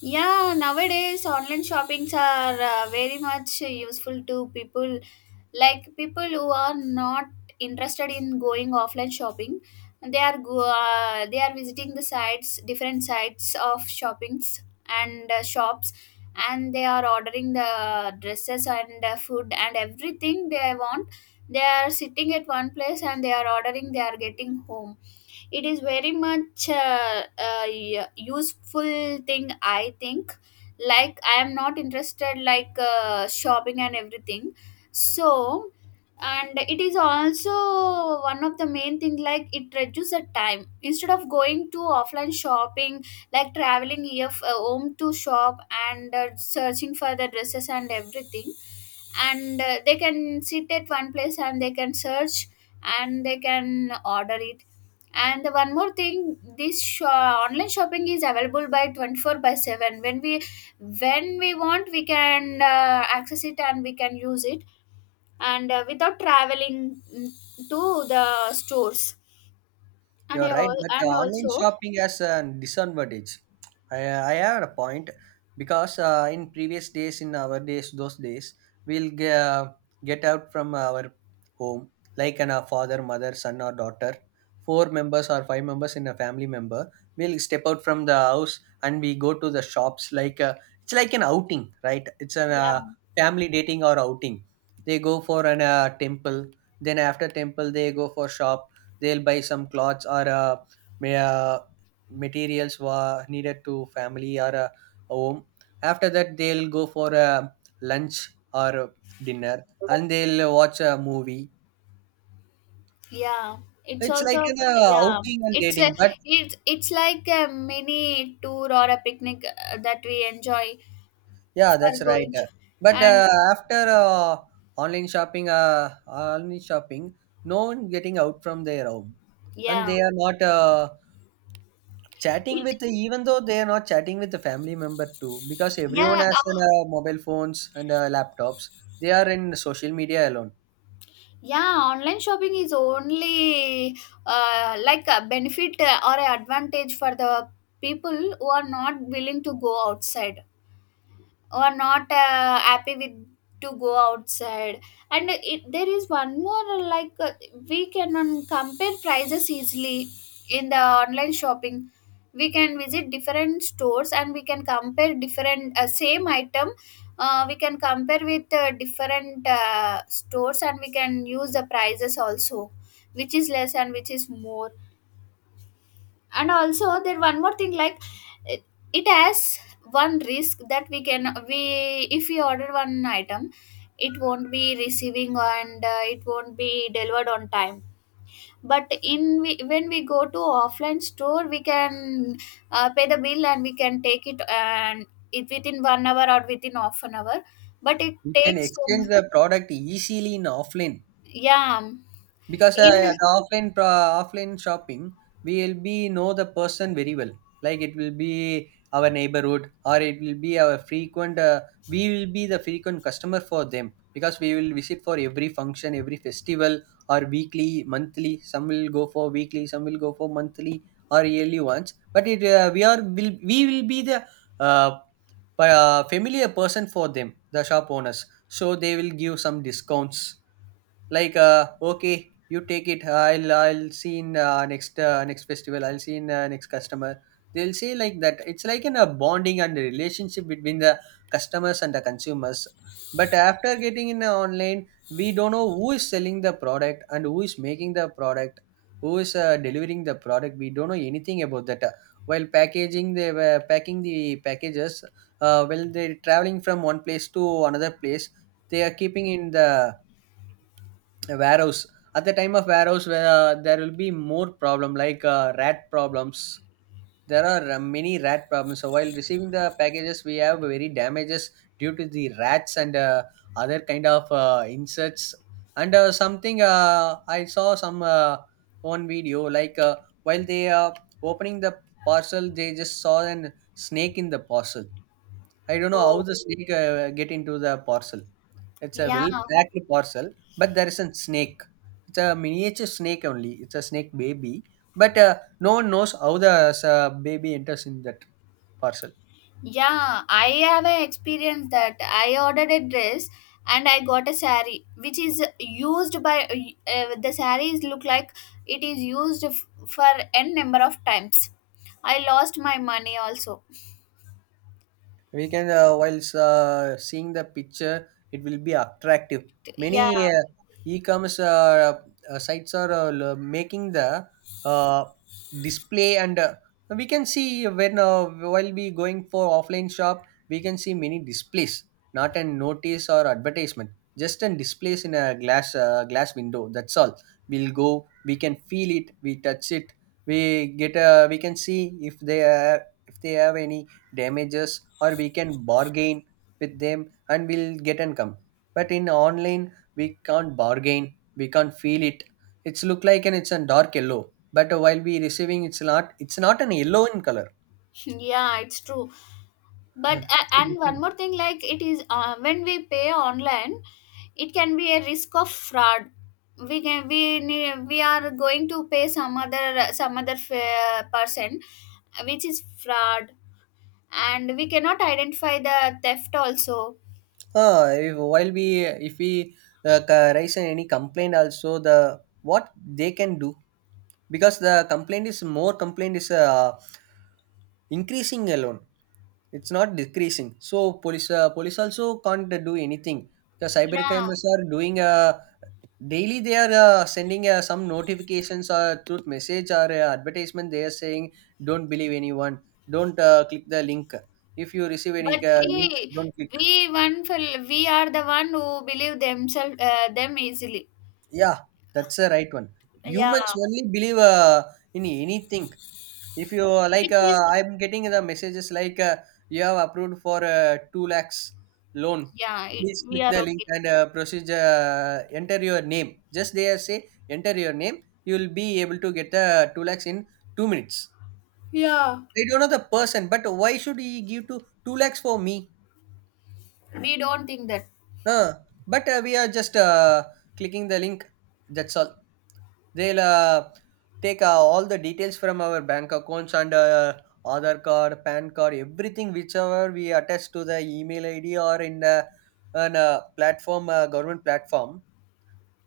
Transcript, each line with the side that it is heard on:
left: Yeah, nowadays online shoppings are very much useful to people like people who are not interested in going offline shopping. They are visiting the sites, different sites of shoppings and shops, and they are ordering the dresses and food and everything they want. They are sitting at one place and they are ordering. They are getting home, it is very much useful thing I think, like I am not interested like shopping and everything, so. And it is also one of the main thing, like it reduces the time instead of going to offline shopping, like traveling here home to shop and searching for the dresses and everything, and they can sit at one place and they can search and they can order it. And the one more thing, this online shopping is available by 24 by 7. When we want, we can access it and we can use it, and without traveling to the stores. And
right: You're
left: I
right: right,
left: al-
right: but
left: and
right: online
left: also
right: shopping has a disadvantage. I have a point because in previous days, in our days, those days, we'll get out from our home, like a father, mother, son, or daughter. Four members or five members in a family member will step out from the house and we go to the shops. Like it's like an outing, right? It's a
left: yeah,
right: family dating or outing. They go for an temple. Then after temple, they go for shop, they'll buy some clothes or ma- uh, materials needed to family or a home. After that they'll go for a lunch or dinner and they'll watch a movie.
left: yeah. It's
right: It's like an
left: also, yeah.
right: outing and
left: it's a,
right: dating, but
left: it's it's like a mini tour or a picnic that we enjoy
right: yeah,
left: for
right: that's right.
left: going.
right: But
left: And,
right: after online shopping online shopping, no one getting out from their home and
left: yeah.
right: they are not Chatting
left: It.
right: with even though they are not chatting with the family member too, because everyone
left: Yeah.
right: has an, mobile phones and laptops. They are in social media alone.
left: Yeah, online shopping is only like a benefit or an advantage for the people who are not willing to go outside or not happy with to go outside. And there is one more we can compare prices easily in the online shopping. We can visit different stores and we can compare different same item. We can compare with different stores and we can use the prices also, which is less and which is more. And also there one more thing, like it, it has one risk that we can we if we order one item, it won't be receiving and it won't be delivered on time. But when we go to offline store we can pay the bill and we can take it, and it within 1 hour or within half an hour. But it
right: You can
left: takes so
right: exchange
left: mu-.
right: the product easily in offline,
left: Yeah.
right: because
left: In.
right: yeah, the offline shopping, we will be know the person very well. Like, it will be our neighborhood or it will be our frequent we will be the frequent customer for them, because we will visit for every function, every festival, or weekly, monthly. Some will go for weekly, some will go for monthly or yearly ones. But it we are will we will be the uh, familiar person for them, the shop owners, so they will give some discounts like, okay, you take it. I'll see in next next festival. I'll see in next customer. They'll say like that. It's like in a bonding and a relationship between the customers and the consumers. But after getting in the online, we don't know who is selling the product and who is making the product, who is delivering the product. We don't know anything about that. While packaging, they were packing the packages. While they're traveling from one place to another place, they are keeping in the a warehouse. At the time of warehouse, where there will be more problem like rat problems, there are many rat problems, so while receiving the packages we have very damages due to the rats and other kind of insects. And something I saw some one video like while they are opening the parcel, they just saw an snake in the parcel. I don't know how
left: Oh.
right: the snake get into the parcel. It's a
left: Yeah.
right: well-packed parcel, but there is a snake. It's a miniature snake only. It's a snake baby, but no one knows how the baby enters in that parcel.
left: Yeah, I have a experience that I ordered a dress and I got a sari which is used by, the saris look like it is used for n number of times. I lost my money also.
right: We can whilst seeing the picture, it will be attractive.
left: Yeah,
right: Many e-commerce sites are making the uh, display. And we can see when while we going for offline shop, we can see many displays, not a notice or advertisement, just an displays in a glass glass window, that's all. We'll go, we can feel it, we touch it, we get a we can see if they are, if they have any damages, or we can bargain with them and we'll get an come. But in online, we can't bargain, we can't feel it. It's look like and it's a dark yellow, but while we receiving it's not, it's not an yellow in color.
left: yeah, it's true. But
right: It's a
left: and one
right: different.
left: more thing, like it is, when we pay online, it can be a risk of fraud. We can we need, We are going to pay some other person which is fraud, and we cannot identify the theft also.
right: Ah, if, while we, if we raise any complaint also, the what they can do, because the complaint is more, complaint is increasing alone. It's not decreasing. So police also can't do anything, because cyber
left: Yeah.
right: crimes are doing daily. They are sending some notifications or truth message or advertisement. They are saying don't believe anyone. Don't click the link. If you receive any
left: But we
right: link, don't click.
left: we one fel- we are the one who believe themselves, them easily.
right: Yeah, that's the right one.
left: Yeah.
right: Humans only believe in anything. If you
left: Which is.
right: I'm getting the messages like you have approved for 2 lakhs loan,
left: Yeah, it,
right: please
left: we
right: click
left: are
right: the link
left: okay.
right: and proceed enter your name. Just there say enter your name, you will be able to get the 2 lakhs in 2 minutes.
left: Yeah.
right: They don't know the person, but why should he give to 2 lakhs for me?
left: We don't think that.
right: Uh, but we are just clicking the link. That's all. They'll take all the details from our bank accounts and Aadhaar card, PAN card, everything whichever we attach to the email ID or in the on a platform, government platform.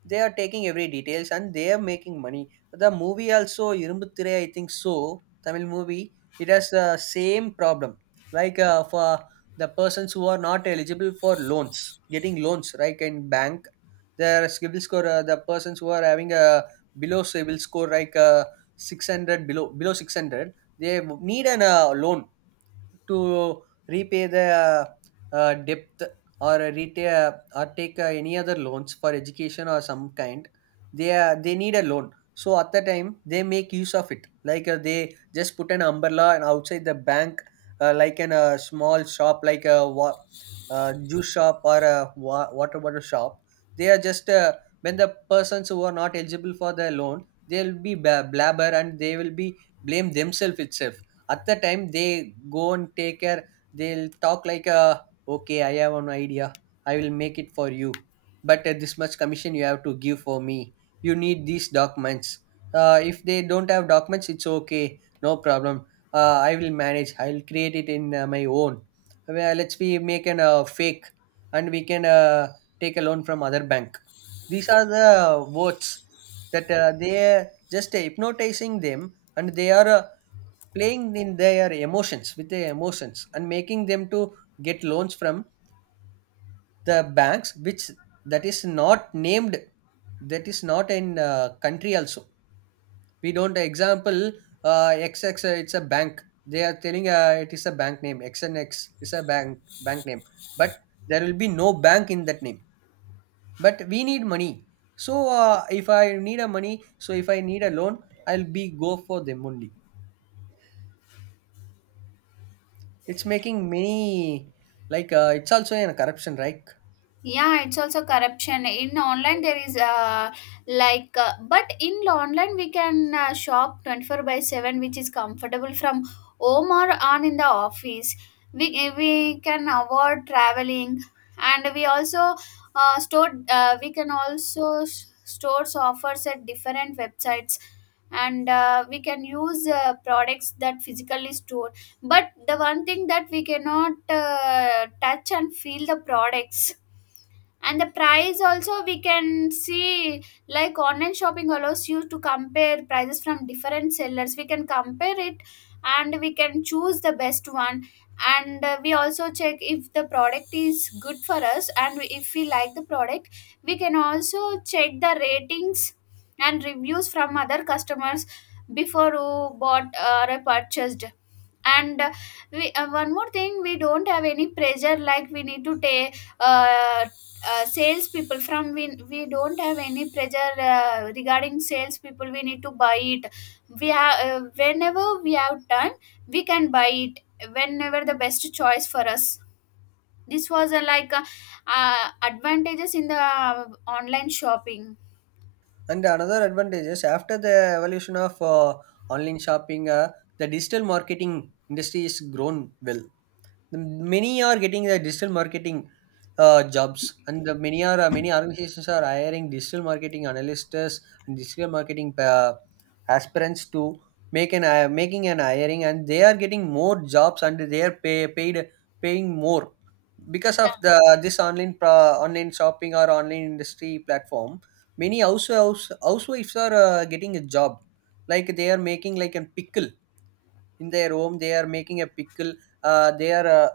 right: They are taking every details and they are making money. The movie also Irumbuthirai, I think so. Tamil movie. It has the same problem. Like for the persons who are not eligible for loans, getting loans right in bank, their civil score. The persons who are having a below civil score like 600, below 600, they need an loan to repay the debt or repay, or take any other loans for education or some kind. They they need a loan, so at the time they make use of it. Like they just put an umbrella and outside the bank, like in a small shop, like a juice shop or a water bottle shop. They are just when the persons who are not eligible for the loan, they'll be blabber and they will be blame themselves itself. At the time they go and take care, they'll talk like, okay, I have an idea, I will make it for you, but this much commission you have to give for me. You need these documents. If they don't have documents, it's okay, no problem, I will manage, I'll create it in my own. Well, let's we make an fake and we can take a loan from other bank. These are the words that they are just hypnotizing them and they are playing in their emotions with their emotions, and making them to get loans from the banks which, that is not named, that is not in country also. We don't example, xx, it's a bank, they are telling it is a bank name, xnx is a bank name, but there will be no bank in that name. But we need money, so if I need a money so if I need a loan, I'll be go for them only. It's making many, like it's also in a corruption, right?
left: Yeah, it's also corruption in online, there is but in online we can shop 24 by 7, which is comfortable from home or on in the office. We can avoid traveling, and we also store we can also stores offers at different websites, and we can use products that physically stored. But the one thing that we cannot touch and feel the products. And the price also we can see, like online shopping allows you to compare prices from different sellers, we can compare it and we can choose the best one. And we also check if the product is good for us, and if we like the product we can also check the ratings and reviews from other customers before who bought or purchased. And one more thing, we don't have any pressure like we need to take sales people, from we don't have any pressure regarding sales people we need to buy it. We have whenever we have time, we can buy it, whenever the best choice for us. This was advantages in the online shopping.
right: And another advantage is, after the evolution of online shopping, the digital marketing industry is grown well. The many are getting the digital marketing jobs, and the many are many organizations are hiring digital marketing analysts and digital marketing aspirants to make an making an hiring. And they are getting more jobs and they are paid paying more because of
left: Yeah.
right: the online shopping or online industry platform. Many housewives are getting a job, like they are making like a pickle in their home. They are making a pickle. They are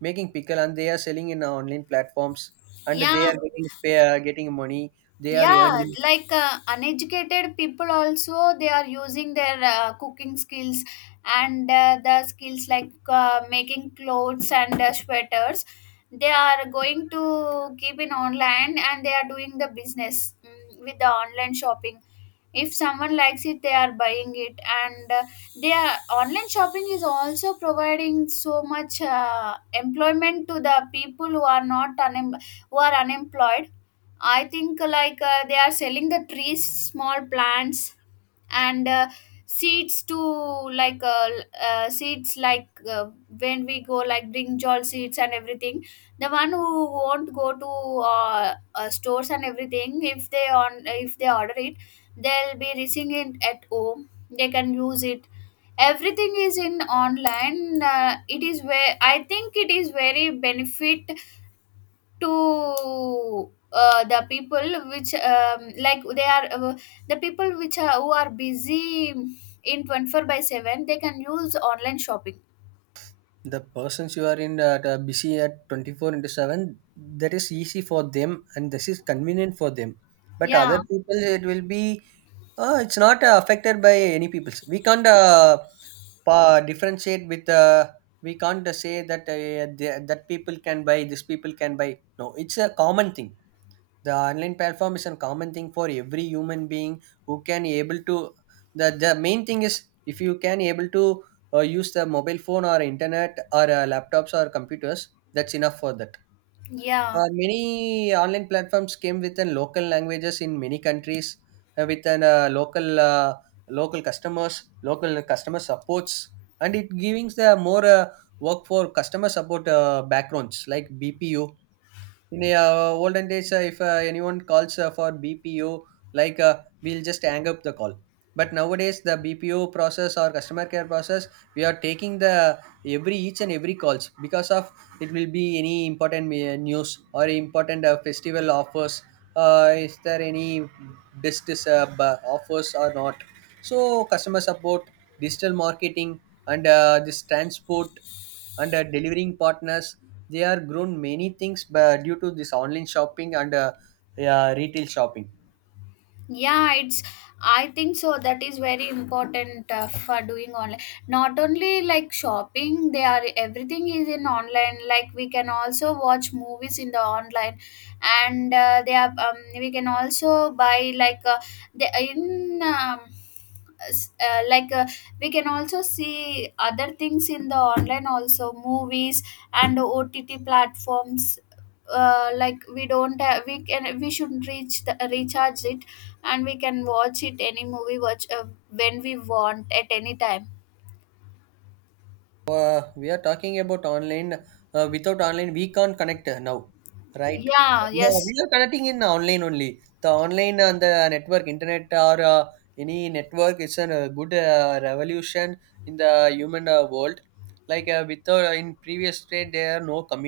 right: making pickle and they are selling in online platforms, and they
left: Yeah.
right: are getting getting money. They are
left: Yeah,
right: earning.
left: like uneducated people also, they are using their cooking skills and the skills like making clothes and sweaters. They are going to keep in online and they are doing the business with the online shopping. If someone likes it, they are buying it, and they are online shopping is also providing so much employment to the people who are not unem- who are unemployed. I think they are selling the trees, small plants, and seeds to like, seeds like, when we go, like brinjal seeds and everything. The one who won't go to stores and everything, if they on if they order it, they'll be receiving it at home. They can use it. Everything is in online. It is where I think it is very benefit to the people which, like they are the people which are who are busy in 24 by 7, they can use online shopping.
right: The persons you are in that are busy at 24 into 7, that is easy for them and this is convenient for them. But
left: Yeah.
right: other people it will be it's not affected by any people. We can't differentiate with we can't say that that people can buy, this people can buy. No, it's a common thing. The online platform is a common thing for every human being who can able to, the main thing is, if you can able to use the mobile phone or internet or laptops or computers, that's enough for that.
left: Yeah.
right: Many online platforms came with an local languages in many countries, with an local local customers, local customer supports, and it giving the more work for customer support backgrounds like BPO. In olden days, if anyone calls for BPO, like we'll just hang up the call. But nowadays the BPO process or customer care process, we are taking the every each and every calls, because of it will be any important news or important festival offers, is there any business offers or not. So customer support, digital marketing, and this transport, and delivering partners, they are grown many things due to this online shopping and yeah, retail shopping.
left: Yeah, it's I think so that is very important for doing online, not only like shopping. They are Everything is in online, like we can also watch movies in the online. And they are we can also buy, the in um, s- uh, like uh, we can also see other things in the online, also movies and OTT platforms. Like we don't have, we should reach the recharge it and we can watch it, any movie watch, when we want, at any time.
right: So, we are talking about online, without online we can't connect now, right?
left: Yeah,
right: Yeah, we
left: yes.
right: are connecting in online only. The online and the network internet or any network is a good revolution in the human world. Like without in previous state there are no community.